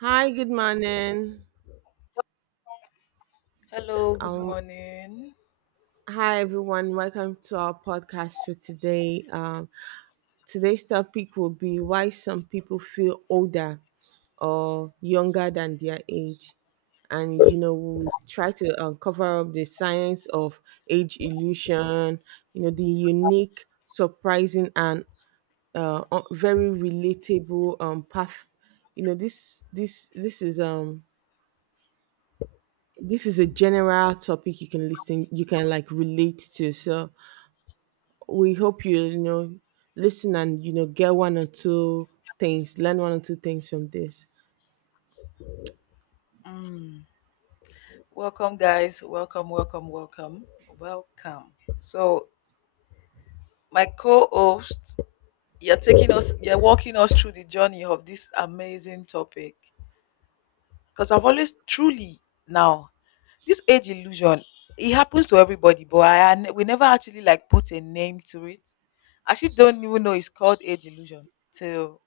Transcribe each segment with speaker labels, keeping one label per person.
Speaker 1: Hi, good morning.
Speaker 2: Hello, good
Speaker 1: Um,
Speaker 2: morning.
Speaker 1: Hi everyone, welcome to our podcast for today. Today's topic will be why some people feel older or younger than their age, and you know we'll try to cover up the science of age illusion. You know, the unique, surprising, and very relatable path. You know, this is a general topic you can listen, you can like relate to, so we hope you, you know, listen and, you know, get one or two things. Learn one or two things from this
Speaker 2: Mm. Welcome, guys. Welcome, welcome, welcome, welcome. So, my co host, you're taking us, you're walking us through the journey of this amazing topic. Because I've always truly now, this age illusion, it happens to everybody, but we never actually like put a name to it. I actually don't even know it's called age illusion till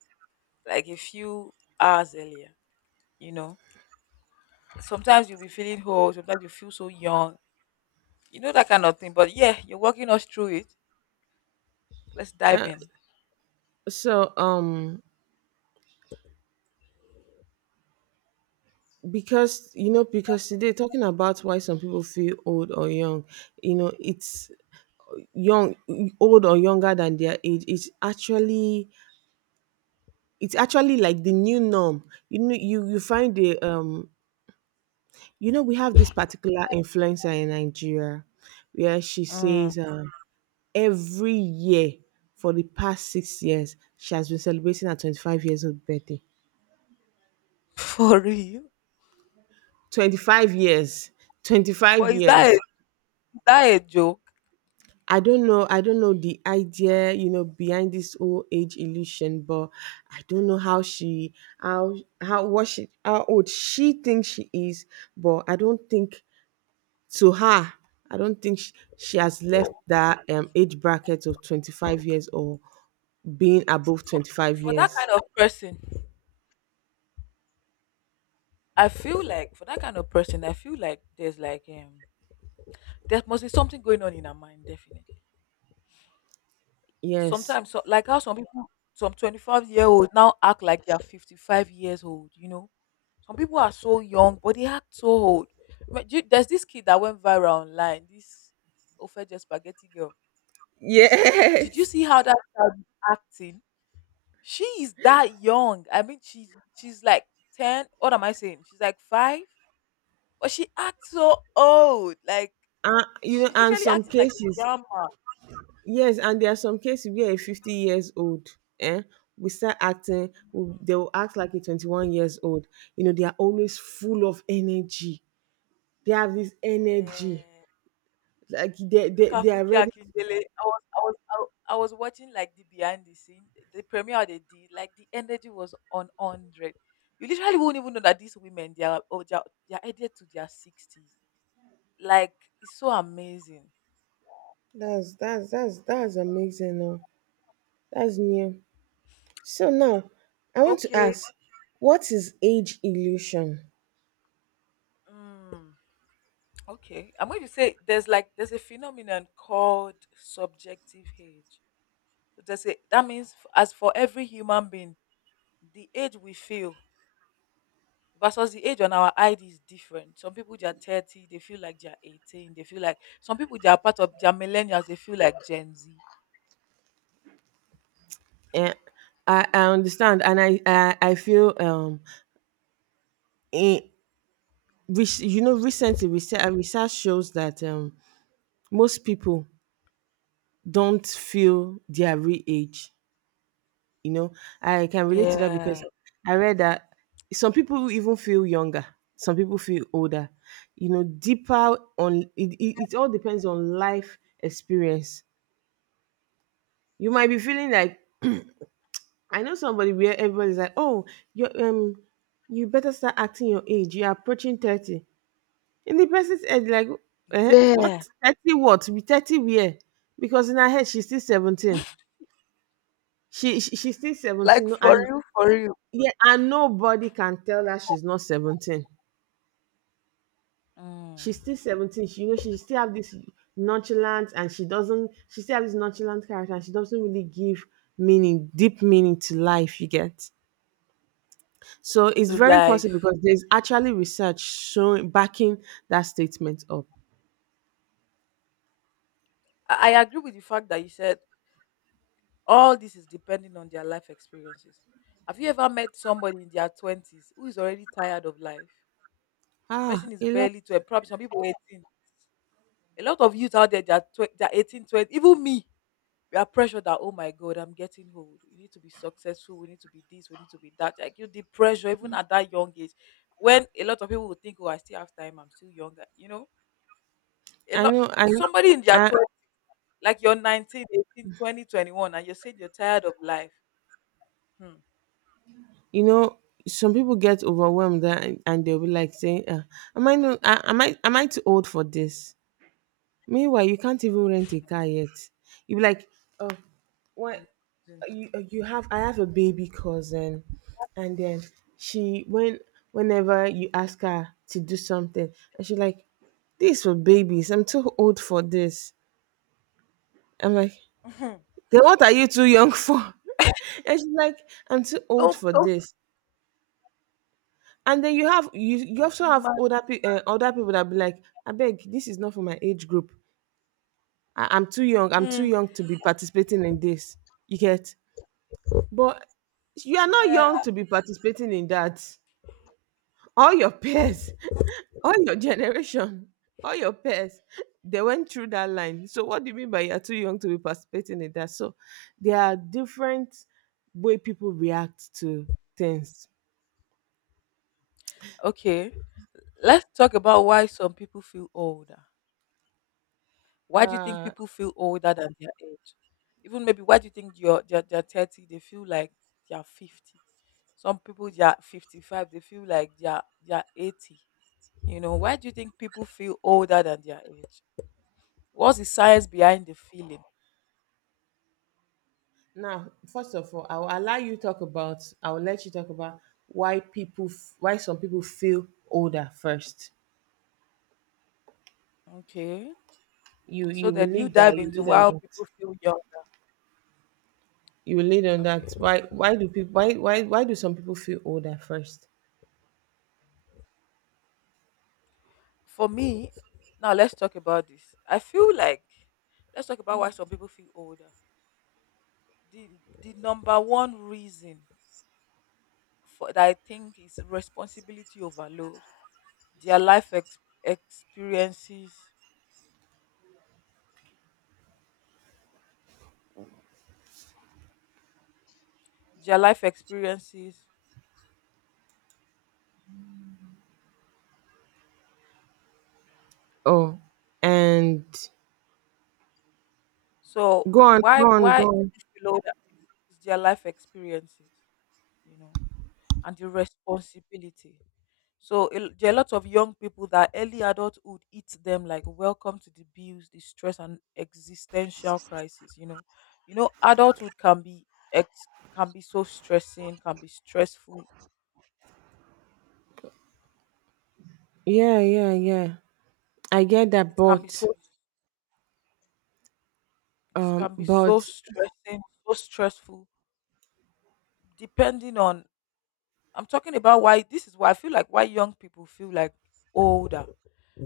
Speaker 2: like a few hours earlier. you know Sometimes you'll be feeling old, sometimes you feel so young. You know that kind of thing. But yeah, you're walking us through it. Let's dive
Speaker 1: uh,
Speaker 2: in.
Speaker 1: so um because you know because today talking about why some people feel old or young, you know, it's young old or younger than their age, it's actually like the new norm. You find the you know, we have this particular influencer in Nigeria where she
Speaker 2: Mm.
Speaker 1: says every year for the past 6 years, she has been celebrating her 25 years old birthday.
Speaker 2: For real.
Speaker 1: 25 years 25
Speaker 2: But is that a,
Speaker 1: years.
Speaker 2: is that a joke?
Speaker 1: I don't know the idea, you know, behind this old age illusion, but I don't know how how, what she, how old she thinks she is, but I don't think, to her, I don't think she has left that age bracket of 25 years or being above
Speaker 2: For
Speaker 1: 25
Speaker 2: for that
Speaker 1: years.
Speaker 2: kind of person, I feel like for that kind of person, I feel like there's like there must be something going on in her mind, definitely.
Speaker 1: Yes.
Speaker 2: Sometimes so, like how some people some 25-year old now act like they're 55 years old. Some people are so young, but they act so old. But there's this kid that went viral online, this Ofeje spaghetti girl. You did you
Speaker 1: Yes.
Speaker 2: see how that child is acting? She is that young. I mean, she's like ten. What am I saying? She's like five, but she acts so old. Like
Speaker 1: You know,
Speaker 2: she's
Speaker 1: and
Speaker 2: literally
Speaker 1: some
Speaker 2: acting like a
Speaker 1: cases,
Speaker 2: grandma.
Speaker 1: yes, and there are some cases where a 50 years old, eh, we start acting,
Speaker 2: Mhm.
Speaker 1: they will act like a 21 years old. You know, they are always full of energy. They have this energy.
Speaker 2: Yeah.
Speaker 1: Like
Speaker 2: Look at
Speaker 1: they are
Speaker 2: Funke
Speaker 1: ready.
Speaker 2: Akindele. I was, I was, I, wa- I was watching like the behind the scene, the premiere they did. Like the energy was on hundred. You literally won't even know that these women they are oh, they are headed to their 60s. Like it's so amazing.
Speaker 1: That's amazing. No? That's new. So now, I want to
Speaker 2: Okay.
Speaker 1: ask, what is age illusion?
Speaker 2: Mm, okay. I'm going to say there's a phenomenon called subjective age. So there's a that means as for every human being, the age we feel versus the age on our ID is different. Some people they are 30, they feel like they are 18, they feel like some people they are millennials, they feel like Gen Z.
Speaker 1: Eh, I understand, and I feel in, you know, research shows that most people don't feel their real age. You know, I can relate to that
Speaker 2: Yeah.
Speaker 1: because I read that some people even feel younger, some people feel older. You know, deeper on it, it all depends on life experience. You might be feeling like, I know somebody where everybody's like, "Oh, you um, you better start acting your age. You're approaching 30." In the person's head, like,
Speaker 2: Yeah.
Speaker 1: what 30? What be 30? Where? Because in her head, she's still 17. She's still
Speaker 2: Like
Speaker 1: 17. No,
Speaker 2: for
Speaker 1: and
Speaker 2: you, for you.
Speaker 1: Yeah, and nobody can tell her she's not 17.
Speaker 2: Mm,
Speaker 1: She's still 17. She, you know, she still have this nonchalant, and she doesn't. She still have this nonchalant character, and she doesn't really give meaning, deep meaning, to life. You get. So it's
Speaker 2: to
Speaker 1: very possible
Speaker 2: life.
Speaker 1: because there's actually research showing, backing that statement up.
Speaker 2: I agree with the fact that you said all this is depending on their life experiences. Have you ever met somebody in their 20s who is already tired of life?
Speaker 1: Ah,
Speaker 2: Person
Speaker 1: a
Speaker 2: is
Speaker 1: lot.
Speaker 2: barely 12, probably some people 18. A lot of youth out there, they're 20, even me. We are pressured that, oh my God, I'm getting old. We need to be successful. We need to be this. We need to be that. Like you, the pressure, even at that young age, when a lot of people would think, oh, I still have time. I'm still younger. You know, a
Speaker 1: I
Speaker 2: lot,
Speaker 1: know.
Speaker 2: somebody in their
Speaker 1: I
Speaker 2: 20s, like you're 19, 18, 20, 21, and you're saying you're tired of life. Hmm.
Speaker 1: You know, some people get overwhelmed, and they'll be like saying, "Am I not? Am I too old for this? Meanwhile, you can't even rent a car yet." You'll be like, oh, what? You have I have a baby cousin, and then she when whenever you ask her to do something, and she like, "This for babies. I'm too old for this." I'm like,
Speaker 2: Imagine.
Speaker 1: "Then what are you too young for?" and she's like, "I'm too old
Speaker 2: Don't
Speaker 1: for
Speaker 2: don't
Speaker 1: this." And then you have, you also have
Speaker 2: ima
Speaker 1: older people that be like, "I beg, this is not for my age group." I'm too young. I'm too
Speaker 2: mm,
Speaker 1: young to be participating in this. You get? But you are not
Speaker 2: yeah.
Speaker 1: young to be participating in that. All your peers, all your generation, all your peers, they went through that line. So what do you mean by you're too young to be participating in that? So there are different way people react to things.
Speaker 2: Okay. Let's talk about why some people feel older. Why do you think
Speaker 1: Uh
Speaker 2: people feel older than their age? Even maybe why do you think you're they're 30, they feel like they're 50. Some people they're 55, they feel like they're 80. You know, why do you think people feel older than their age? What's the science behind the feeling?
Speaker 1: Now, first of all, I will let you talk about why some people feel older first.
Speaker 2: Okay. So that you dive
Speaker 1: You
Speaker 2: into
Speaker 1: lead on
Speaker 2: why
Speaker 1: that.
Speaker 2: people feel young.
Speaker 1: You will lead on that.
Speaker 2: Okay.
Speaker 1: Why do people, why do some people feel older first?
Speaker 2: For me, now let's talk about this. I feel like let's talk about why some people feel older. The the number one reason for that I think is responsibility overload. Their life experiences, their life experiences.
Speaker 1: Oh, and
Speaker 2: So
Speaker 1: go on, go on, go
Speaker 2: why
Speaker 1: on.
Speaker 2: people feel older is their life experiences, you know, and the responsibility. So there are lots of young people that early adulthood eats them like welcome to the bills, the stress and existential crisis. Adulthood can be ex- can be so stressing, can be stressful.
Speaker 1: Yeah, yeah, yeah, I get that,
Speaker 2: It can be
Speaker 1: but
Speaker 2: so it
Speaker 1: um
Speaker 2: can be
Speaker 1: but
Speaker 2: so stressing, so stressful. Depending on, I'm talking about why this is why I feel like why young people feel like older.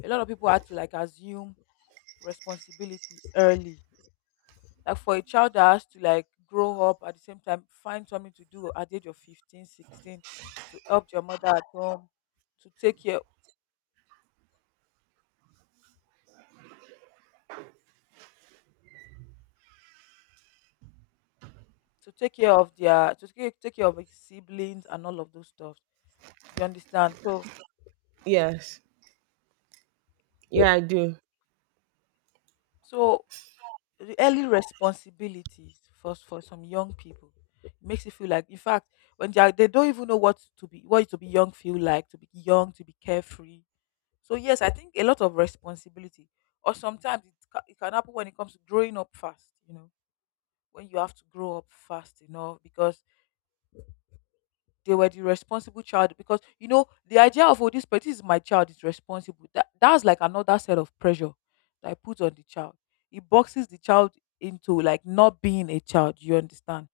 Speaker 2: A lot of people had to like assume responsibility early like for a child that has to like grow up at the same time find something to do at the age of 15, 16, to help your mother at home, to take care to take care of their to take, take care of his siblings and all of those stuff. You understand? So
Speaker 1: yes, yeah, I do.
Speaker 2: so the early responsibilities for some young people makes you feel like, in fact, when they don't even know what to be young feel like to be young, to be carefree. So yes, I think a lot of responsibility, or sometimes it can happen when it comes to growing up fast. You know, when you have to grow up fast enough because they were the responsible child. Because you know the idea of, oh this, but this is my child is responsible. That that's like another set of pressure that I put on the child. It boxes the child into like not being a child. You understand?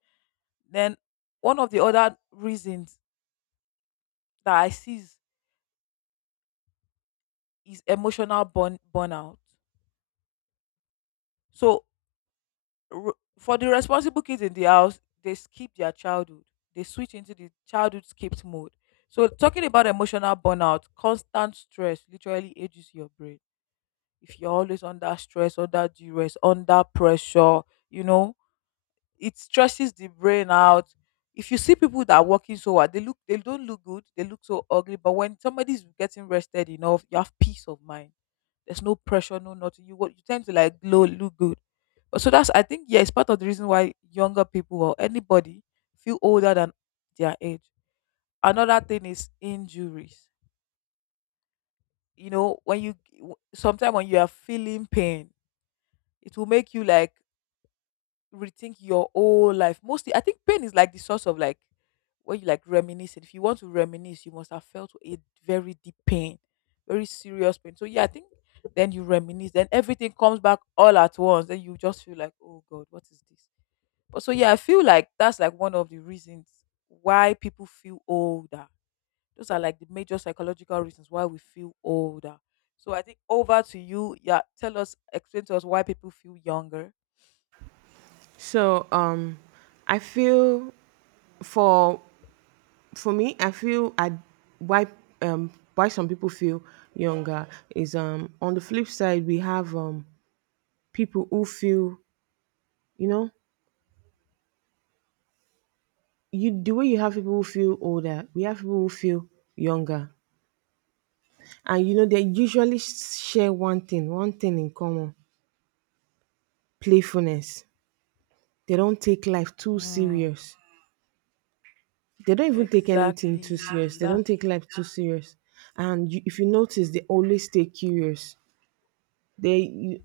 Speaker 2: Then one of the other reasons that I see is emotional burnout. So for the responsible kids in the house, they skip their childhood. They switch into the childhood skipped mode. So talking about emotional burnout, constant stress literally ages your brain. If you're always under stress, under duress, under pressure, you know, it stresses the brain out. If you see people that are working so hard, they look, they don't look good, they look so ugly. But when somebody's getting rested enough, you have peace of mind, there's no pressure, no nothing. You, what you tend to like glow, look good. But so that's, I think, yeah, it's part of the reason why younger people or anybody feel older than their age. Another thing is injuries. You know, when you sometimes when you are feeling pain, it will make you like rethink your whole life. Mostly, I think pain is like the source of like when you like reminisce. If you want to reminisce, you must have felt a very deep pain, very serious pain. So yeah, I think then you reminisce, then everything comes back all at once. Then you just feel like, oh God, what is this? But so yeah, I feel like that's like one of the reasons why people feel older. Those are like the major psychological reasons why we feel older. So I think over to you. Yeah, tell us, explain to us why people feel younger.
Speaker 1: So I feel for for me, I feel I why why some people feel younger is, on the flip side, we have people who feel, you know, you, the way you have people who feel older, we have people who feel younger. And you know, they usually share one thing in common: playfulness. They don't take life too
Speaker 2: Mm.
Speaker 1: serious. They don't even take anything too
Speaker 2: Exactly.
Speaker 1: serious. They
Speaker 2: That's
Speaker 1: don't take life too serious. And you, if you notice, they always stay curious. They, you,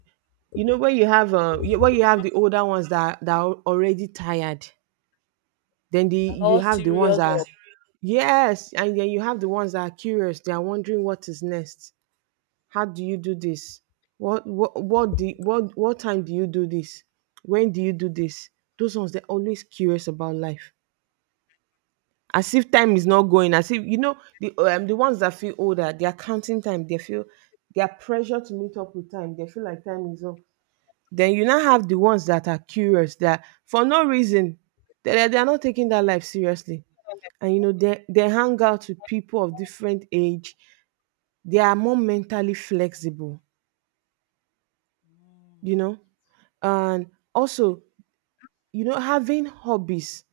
Speaker 1: you know, when you have when you have the older ones that are already tired, then the
Speaker 2: and
Speaker 1: you
Speaker 2: all
Speaker 1: have the ones
Speaker 2: serious
Speaker 1: that,
Speaker 2: up.
Speaker 1: yes, and then you have the ones that are curious. They are wondering what is next. How do you do this? What time do you do this? When do you do this? Those ones, they're always curious about life, as if time is not going. As if, you know, the ones that feel older, they are counting time. They feel they are pressure to meet up with time. They feel like time is up. Then you now have the ones that are curious, that for no reason, they are not taking that life seriously. And you know, they hang out with people of different age. They are more mentally flexible. You
Speaker 2: Mm.
Speaker 1: know, and also, you know, having hobbies,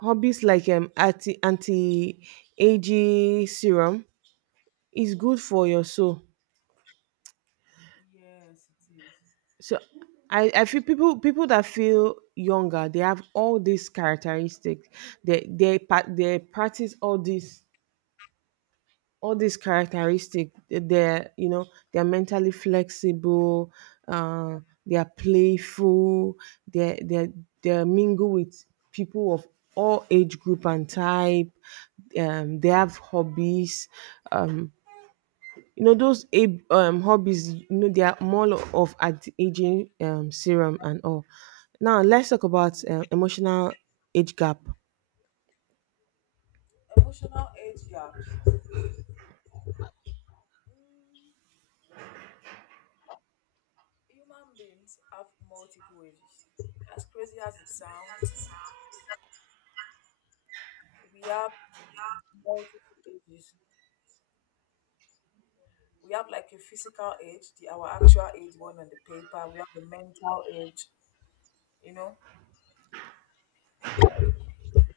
Speaker 1: hobbies like anti aging serum is good for your soul.
Speaker 2: Yes, it is.
Speaker 1: So I feel people, people that feel younger, they have all these characteristics. They practice all this, all these they're, you know, they're mentally flexible, uh, they're playful, they're they're they mingle with people of all age group and type, they have hobbies, um, you know, those, hobbies, you know, they are more of anti-aging, serum and all. Now let's talk about
Speaker 2: Oh.
Speaker 1: emotional age gap.
Speaker 2: Emotional age gaps. Mm, human beings have multiple ages. As crazy as it sounds, we have multiple ages. We have like a physical age, the our actual age one on the paper. We have a mental age, you know.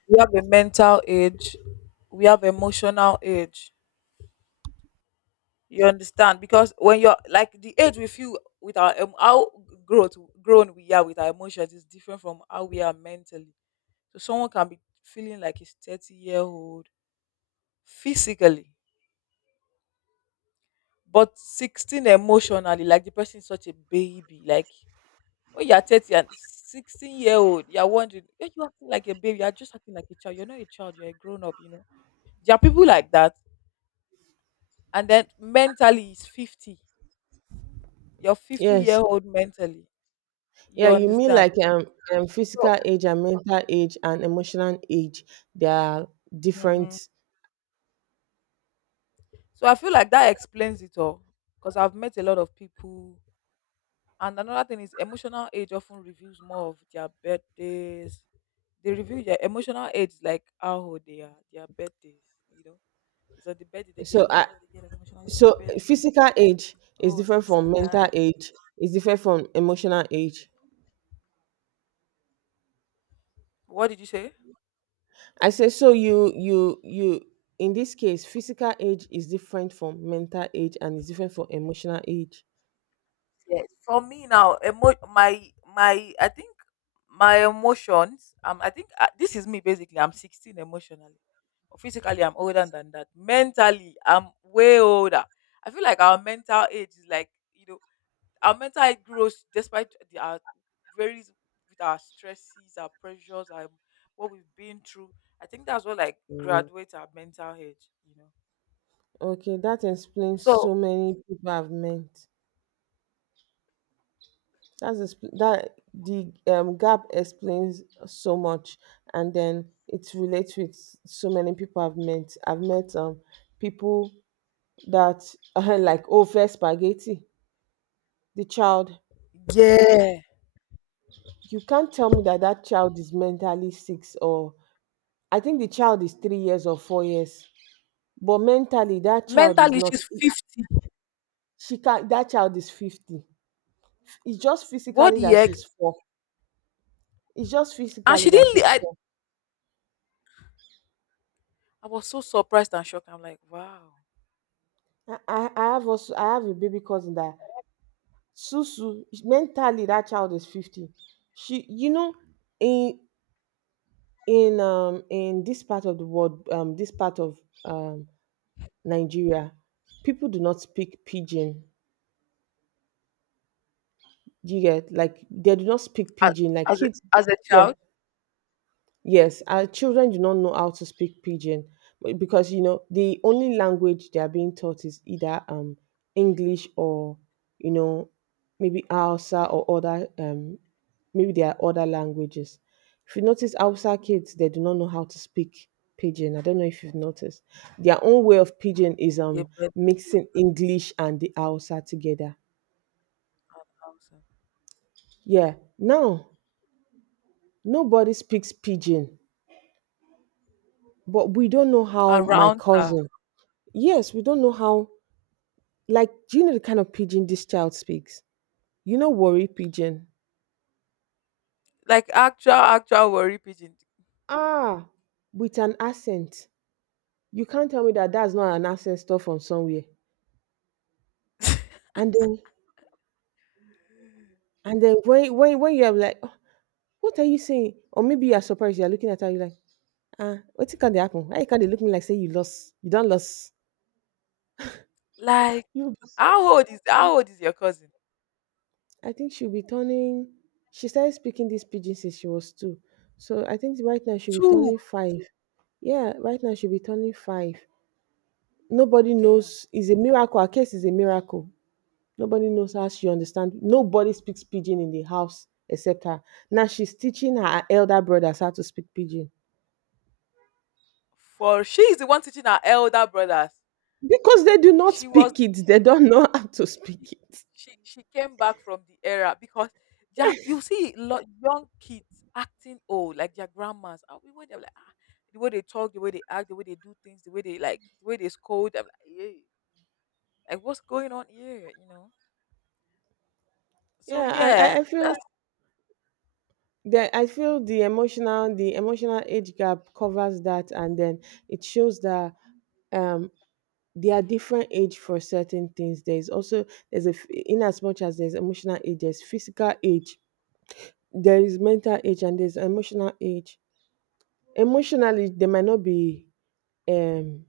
Speaker 2: We have a mental age. We have emotional age. You understand? Because when you're like the age we feel with our how growth grown we are with our emotions is different from how we are mentally. So someone can be feeling like he's 30-year-old physically, but 16 emotionally, like the person is such a baby. Like when you're 30 and 16-year-old, you're wondering, are you acting like a baby? You're just acting like a child. You're not a child, you're a grown up, you know. There are people like that. And then mentally is 50. You're 50 year
Speaker 1: Yes.
Speaker 2: old mentally. You
Speaker 1: Yeah, you mean
Speaker 2: understand?
Speaker 1: like,
Speaker 2: So
Speaker 1: physical age and mental age and emotional age, they are
Speaker 2: hmm
Speaker 1: different.
Speaker 2: So I feel like that explains it all because I've met a lot of people. And another thing is emotional age often reveals more of their birthdays. They reveal their emotional age, like how old they are, their birthdays. You know, it's on the birthday they
Speaker 1: So
Speaker 2: get,
Speaker 1: I
Speaker 2: oh, they get emotional. It's my
Speaker 1: so
Speaker 2: birthday.
Speaker 1: physical age is
Speaker 2: Oh,
Speaker 1: different
Speaker 2: this
Speaker 1: from
Speaker 2: and that.
Speaker 1: mental age, is different from emotional age.
Speaker 2: What did you say?
Speaker 1: I say so, you in this case, physical age is different from mental age, and is different from emotional age.
Speaker 2: Yes, for me now, my I think my emotions. I think this is me basically. I'm 16 emotionally, physically I'm older than that. Mentally, I'm way older. I feel like our mental age is like, our mental age grows despite our varies with our stresses, our pressures, our what we've been through. I think that's what like graduates our mental age. You know,
Speaker 1: Okay, that explains
Speaker 2: so
Speaker 1: so many people have meant. That, the gap explains so much, and then it relates with so many people I've met. I've met people that are like over spaghetti. The child,
Speaker 2: yeah,
Speaker 1: you can't tell me that that child is mentally six, or I think the child is 3 years or 4 years, but mentally that child is
Speaker 2: mentally
Speaker 1: not.
Speaker 2: she's 50.
Speaker 1: She can, that child is 50. It's just
Speaker 2: What
Speaker 1: physically
Speaker 2: the
Speaker 1: that
Speaker 2: heck?
Speaker 1: she's four. It's just
Speaker 2: And
Speaker 1: physically
Speaker 2: she
Speaker 1: that she's
Speaker 2: didn't.
Speaker 1: four.
Speaker 2: I was so surprised and shocked. I'm like, wow.
Speaker 1: I have also, I have a baby cousin, that Susu, mentally that child is 50. She, you know, in in this part of the world, this part of um Nigeria, people do not speak Pidgin. Do you get? Like, they do not speak
Speaker 2: As,
Speaker 1: Pidgin like
Speaker 2: as, a,
Speaker 1: kids.
Speaker 2: as a
Speaker 1: Yeah.
Speaker 2: child,
Speaker 1: Yes, our children do not know how to speak Pidgin, because, you know, the only language they are being taught is either English or, you know, maybe Hausa or other maybe there are other languages. If you notice, Hausa kids, they do not know how to speak Pidgin. I don't know if you've noticed. Their own way of Pidgin is
Speaker 2: they bird
Speaker 1: mixing English and the Hausa together.
Speaker 2: house eh?
Speaker 1: Yeah. Now, nobody speaks Pidgin, but we don't know how. My
Speaker 2: Around her.
Speaker 1: cousin, yes, we don't know how. Like, do you know the kind of Pidgin this child speaks? You know, worry Pidgin.
Speaker 2: Like actual, actual worry pigeon.
Speaker 1: Ah, with an accent. You can't tell me that that's not an accent stuff from somewhere. And then, when you are like, "Oh, what are you saying?" Or maybe you are surprised. You are looking at her. You are like, ah, what can they happen? Why can't they look me, like say you lost? You don't lost.
Speaker 2: Like,
Speaker 1: You. Be-
Speaker 2: how old is your cousin?
Speaker 1: I think she'll be turning. She started speaking this Pidgin since she was two. So I think right now she'll be
Speaker 2: Two.
Speaker 1: turning five. Yeah, right now she'll be turning five. Nobody
Speaker 2: Damn.
Speaker 1: knows. Is a miracle. Her case is a miracle. Nobody knows how she understands. Nobody speaks Pidgin in the house except her. Now she's teaching her elder brothers how to speak Pidgin
Speaker 2: For she is the one teaching her elder brothers.
Speaker 1: because they do not
Speaker 2: She was
Speaker 1: speak it. They don't know how to
Speaker 2: she
Speaker 1: speak it.
Speaker 2: she came back from the era because yeah, you see lot young kids acting old like their grandmas. And we were there like the way they talk, the way they act, the way they do things, the way they scold. I'm like, yeah, like what's going on here? You know. So
Speaker 1: Yeah, I,
Speaker 2: yeah,
Speaker 1: I, I feel
Speaker 2: that's
Speaker 1: that I feel the emotional age gap covers that, and then it shows that um they are different age for certain things. There is also in as much as there's emotional age, there's physical age. There is mental age and there's emotional age. Emotionally, they might not be, um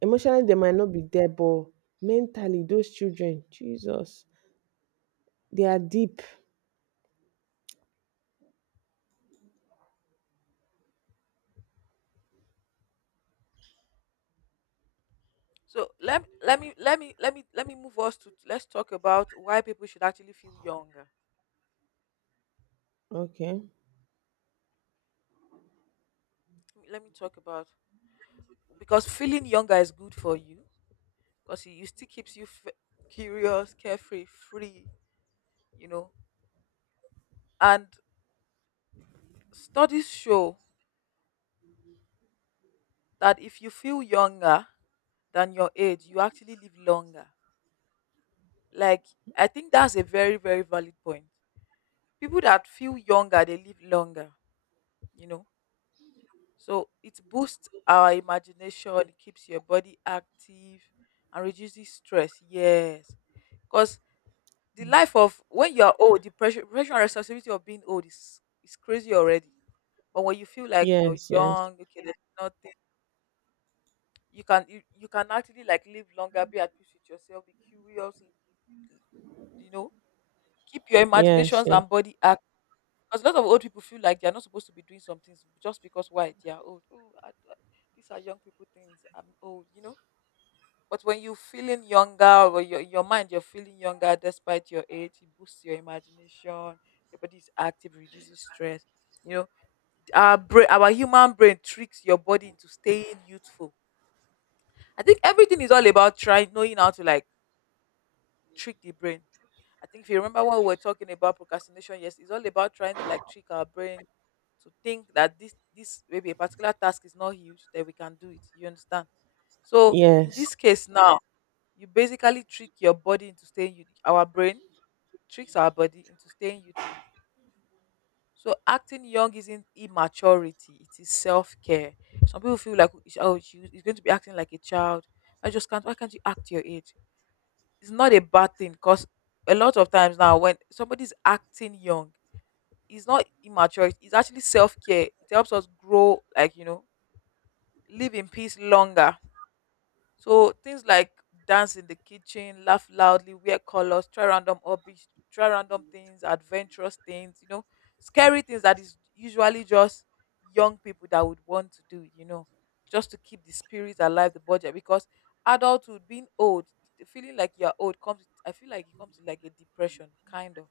Speaker 1: emotionally they might not be there, but mentally, those children, Jesus, they are deep.
Speaker 2: so. Let let me let me let me let me move us to, let's talk about why people should actually feel younger.
Speaker 1: Okay.
Speaker 2: Let me talk about, because feeling younger is good for you, because it still keeps you curious, carefree, free. You know. And studies show that if you feel younger than your age, you actually live longer. Like, I think that's a very, very valid point. People that feel younger, they live longer, you know. So it boosts our imagination, it keeps your body active and reduces stress. Yes. Because the life of when you are old, the pressure and responsibility of being old is crazy already. But when you feel like you're
Speaker 1: Yes, yes,
Speaker 2: young, okay, there's nothing you can, you can actually like live longer, be at peace with yourself, be curious, you know, keep your
Speaker 1: yes,
Speaker 2: imaginations
Speaker 1: yes,
Speaker 2: and body act. Because a lot of old people feel like they're not supposed to be doing some things just because why they are old. Oh, these are young people things, I'm old, you know. But when you're feeling younger, or your mind, you're feeling younger despite your age, it boosts your imagination, your body is active, reduces stress, you know. Our brain, our human brain tricks your body into staying youthful. I think everything is all about trying, knowing how to like trick the brain. I think if you remember what we were talking about procrastination, yes, it's all about trying to like trick our brain to think that this maybe a particular task is not huge, that we can do it. You understand? So in
Speaker 1: yes,
Speaker 2: this case now, you basically trick your body into staying youth. Our brain tricks our body into staying youthful. So acting young isn't immaturity; it is self care. Some people feel like, oh, she's going to be acting like a child. I just can't. Why can't you act your age? It's not a bad thing, because a lot of times now when somebody's acting young, it's not immature. It's actually self care. It helps us grow, like, you know, live in peace longer. So things like dance in the kitchen, laugh loudly, wear colors, try random hobbies, try random things, adventurous things, you know, scary things that is usually just young people that would want to do, you know, just to keep the spirit alive, the body. Because adulthood, being old, the feeling like you're old comes, I feel like it comes with like a depression, kind of.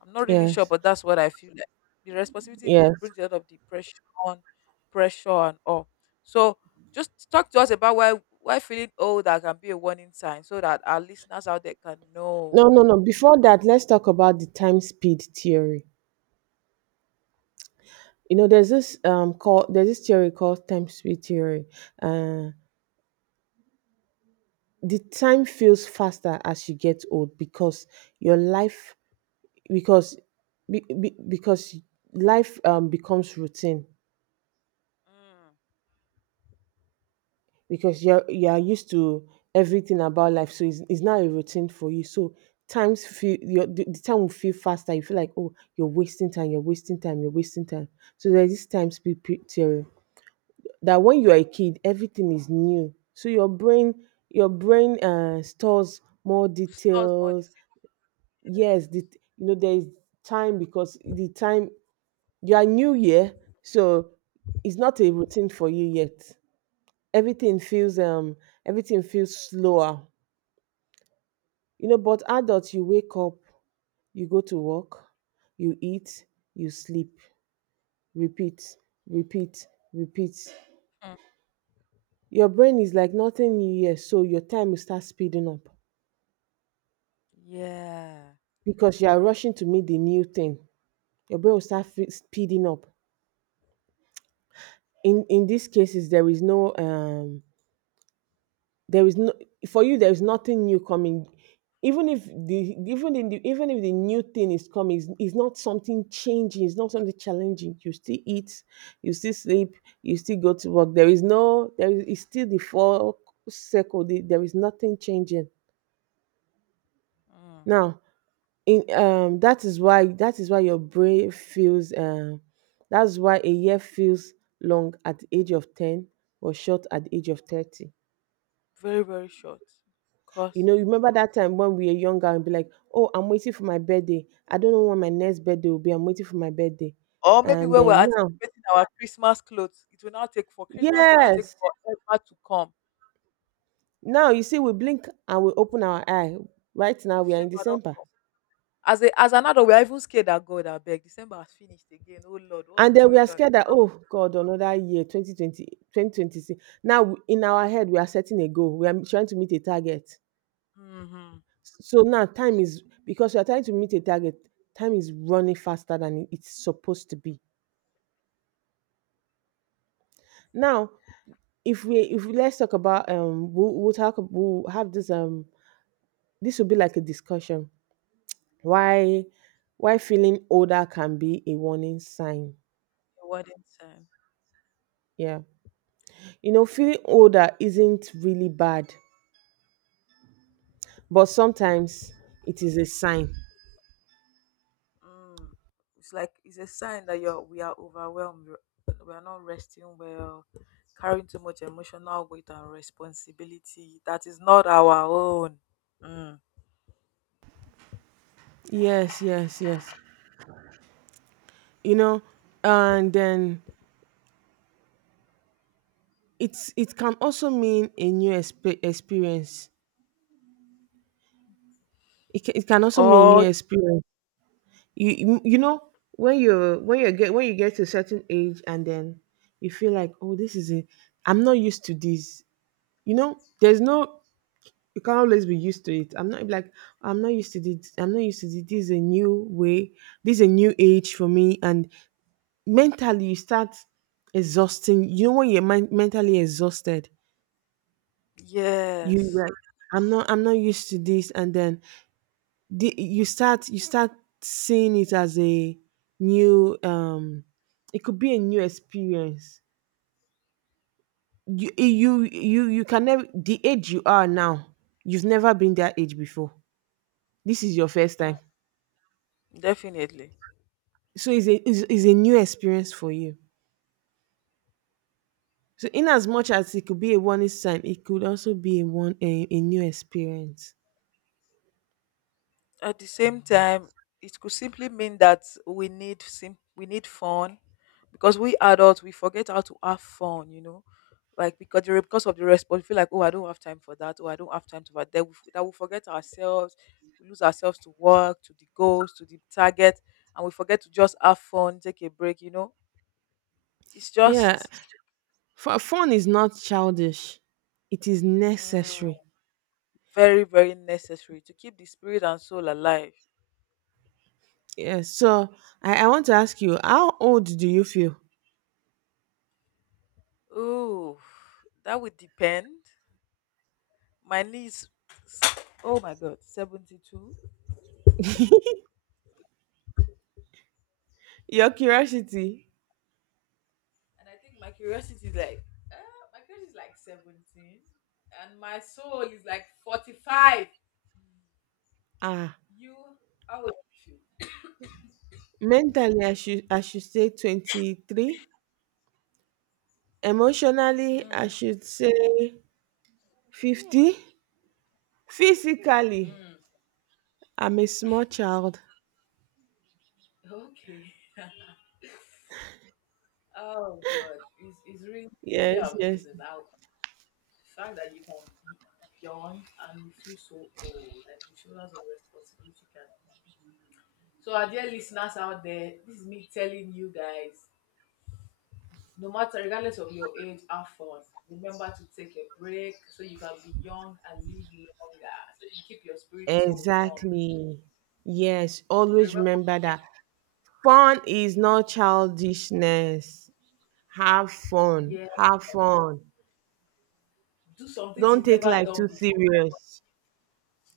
Speaker 2: I'm not really sure,
Speaker 1: yes,
Speaker 2: but that's what I feel like. The responsibility
Speaker 1: yes.
Speaker 2: brings a lot of depression, pressure, and all. So just talk to us about why feeling old that can be a warning sign, so that our listeners out there can know.
Speaker 1: No, no, no. Before that, let's talk about the time speed theory. You know, there's this call there's this theory called time speed theory. Uh the time feels faster as you get old because your life, because because life, becomes routine
Speaker 2: Mm.
Speaker 1: because you are used to everything about life, so it's not a routine for you, so times feel your the time will feel faster. You feel like, oh, you're wasting time, you're wasting time, you're wasting time. So there's this theory that when you're a kid, everything is new, so your brain, stores more
Speaker 2: Stores more
Speaker 1: details. Yes, the,
Speaker 2: details.
Speaker 1: you know, there is time because the time. You are new year, so it's not a routine for you yet. Everything feels um everything feels slower. You know, but adults, you wake up, you go to work, you eat, you sleep, repeat, repeat, repeat.
Speaker 2: Mm.
Speaker 1: Your brain is like nothing new year, so your time will start speeding up
Speaker 2: Yeah.
Speaker 1: because you are rushing to meet the new thing. Your brain will start speeding up. In these cases, there is no, there is no, for you there is nothing new coming. Even if the, even if the new thing is coming, it's not something changing, it's not something challenging. You still eat, you still sleep, you still go to work. There is no, there is, it's still the four circle, the, there is nothing changing
Speaker 2: Mm.
Speaker 1: now. In That is why, your brain feels, that's why a year feels long at the age of 10 or short at the age of 30.
Speaker 2: Very very short.
Speaker 1: You
Speaker 2: Cause,
Speaker 1: know, you remember that time when we were younger and be like, oh, I'm waiting for my birthday. I don't know when my next birthday will be. I'm waiting for my birthday.
Speaker 2: or maybe
Speaker 1: And
Speaker 2: when we're
Speaker 1: then now,
Speaker 2: anticipating our Christmas clothes, it will now take for Christmas will now take
Speaker 1: yes.
Speaker 2: forever to come.
Speaker 1: Now you see, we blink and we open our eye. Right now, we are in
Speaker 2: December don't
Speaker 1: December.
Speaker 2: come. As a as an adult, we are even scared that, God, I abeg, December has finished again. Oh Lord, what's
Speaker 1: And then we
Speaker 2: going
Speaker 1: are
Speaker 2: on?
Speaker 1: scared that, oh, God, another year, 2020, 2026. Now, we- in our head, we are setting a goal. We are trying to meet a target.
Speaker 2: Mm-hmm.
Speaker 1: So now time is, because we are trying to meet a target, time is running faster than it's supposed to be. Now, if we let's talk about, we'll have this, this will be like a discussion why why feeling older can be a warning sign.
Speaker 2: Your wedding time.
Speaker 1: Yeah, you know, feeling older isn't really bad, but sometimes it is a sign.
Speaker 2: Mm. It's like it's a sign that you're we are overwhelmed. We are not resting well, carrying too much emotional weight and responsibility that is not our own. Mm.
Speaker 1: Yes, yes, yes. You know, and then it's, it can also mean a new experience. It can also mean a
Speaker 2: Oh.
Speaker 1: new experience. You, you know, when you, when you get to a certain age, and then you feel like, oh, this is it, I'm not used to this. You know, there's no, you can't always be used to it. I'm not like, I'm not used to this, I'm not used to this. This is a new way, this is a new age for me, and mentally you start exhausting. You know, when you're mentally exhausted, you
Speaker 2: Yes,
Speaker 1: like, I'm not used to this. And then the, you start seeing it as a new, it could be a new experience. You, you can never, the age you are now, you've never been that age before. This is your first
Speaker 2: mm,
Speaker 1: time.
Speaker 2: definitely.
Speaker 1: So it's a, it's a new experience for you. So in as much as it could be a warning sign, it could also be a one, a new experience.
Speaker 2: At the same time, it could simply mean that we need we need fun, because we adults, we forget how to have fun, you know. Like because because of the response, we feel like, oh I don't have time for that, oh I don't have time to that. Then we forget ourselves, we lose ourselves to work, to the goals, to the target, and we forget to just have fun, take a break, you know. It's
Speaker 1: Yeah.
Speaker 2: just
Speaker 1: For, fun is not childish, it is necessary.
Speaker 2: mm, very very necessary to keep the spirit and soul alive.
Speaker 1: Yeah, so I, want to ask you, how old do you feel?
Speaker 2: Oh, that would depend. My niece, oh my god, 72.
Speaker 1: Your curiosity,
Speaker 2: And I think my curiosity is like uh, my curiosity is like 17, and my soul is like 45.
Speaker 1: ah,
Speaker 2: You, how would you
Speaker 1: mentally I should, say 23, emotionally
Speaker 2: feel?
Speaker 1: I
Speaker 2: Mm,
Speaker 1: should say 50, physically
Speaker 2: mm,
Speaker 1: I'm a small child.
Speaker 2: okay. Oh god, it's really really
Speaker 1: Yes, yes.
Speaker 2: amazing how, the fact that you can be young and you feel so old, like the shoulders of responsibility can. So our dear listeners out there, this is me telling you guys, no matter, regardless of your age, have fun. Remember to take a break so you can be young and live longer. So you keep your spirit so young.
Speaker 1: Exactly. Yes,
Speaker 2: So
Speaker 1: always
Speaker 2: remember
Speaker 1: remember
Speaker 2: to,
Speaker 1: that fun is not childishness. Have fun.
Speaker 2: yeah,
Speaker 1: Have fun.
Speaker 2: do some things
Speaker 1: Don't
Speaker 2: you've
Speaker 1: take
Speaker 2: never
Speaker 1: life
Speaker 2: done
Speaker 1: too
Speaker 2: before.
Speaker 1: serious.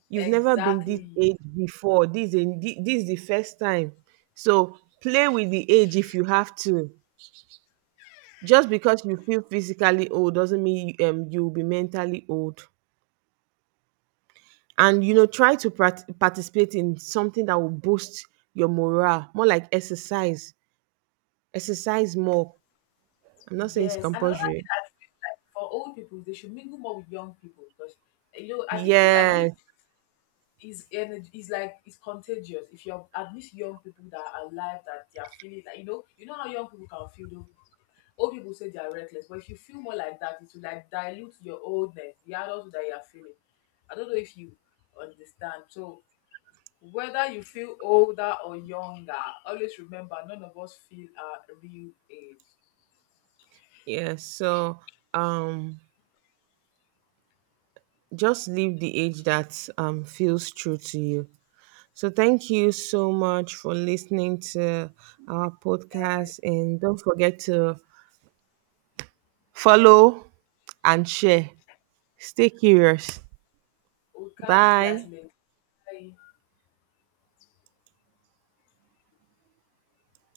Speaker 1: You've never been this
Speaker 2: Exactly.
Speaker 1: age before. This is the first time. So play with the age if you have to. Just because you feel physically old doesn't mean, you'll be mentally old. And you know, try to participate in something that will boost your morale, more like exercise. Exercise more. I'm not saying it's
Speaker 2: Yes. And another
Speaker 1: compulsory.
Speaker 2: thing I feel, for old people, they should mingle more with young people, because you know, I think feel like this
Speaker 1: Yes,
Speaker 2: is energy is like it's contagious. If you're at least young people that are alive, that they are feeling like, you know how young people can feel though. Old people say they are reckless, but if you feel more like that, it will like dilute your oldness, the adulthood that you are feeling. I don't know if you understand. So whether you feel older or younger, always remember none of us feel our real age.
Speaker 1: yes, so, um just live the age that, feels true to you. So, thank you so much for listening to our podcast. And don't forget to follow and share. Stay curious.
Speaker 2: We'll catch you guys
Speaker 1: Bye.
Speaker 2: later. Bye.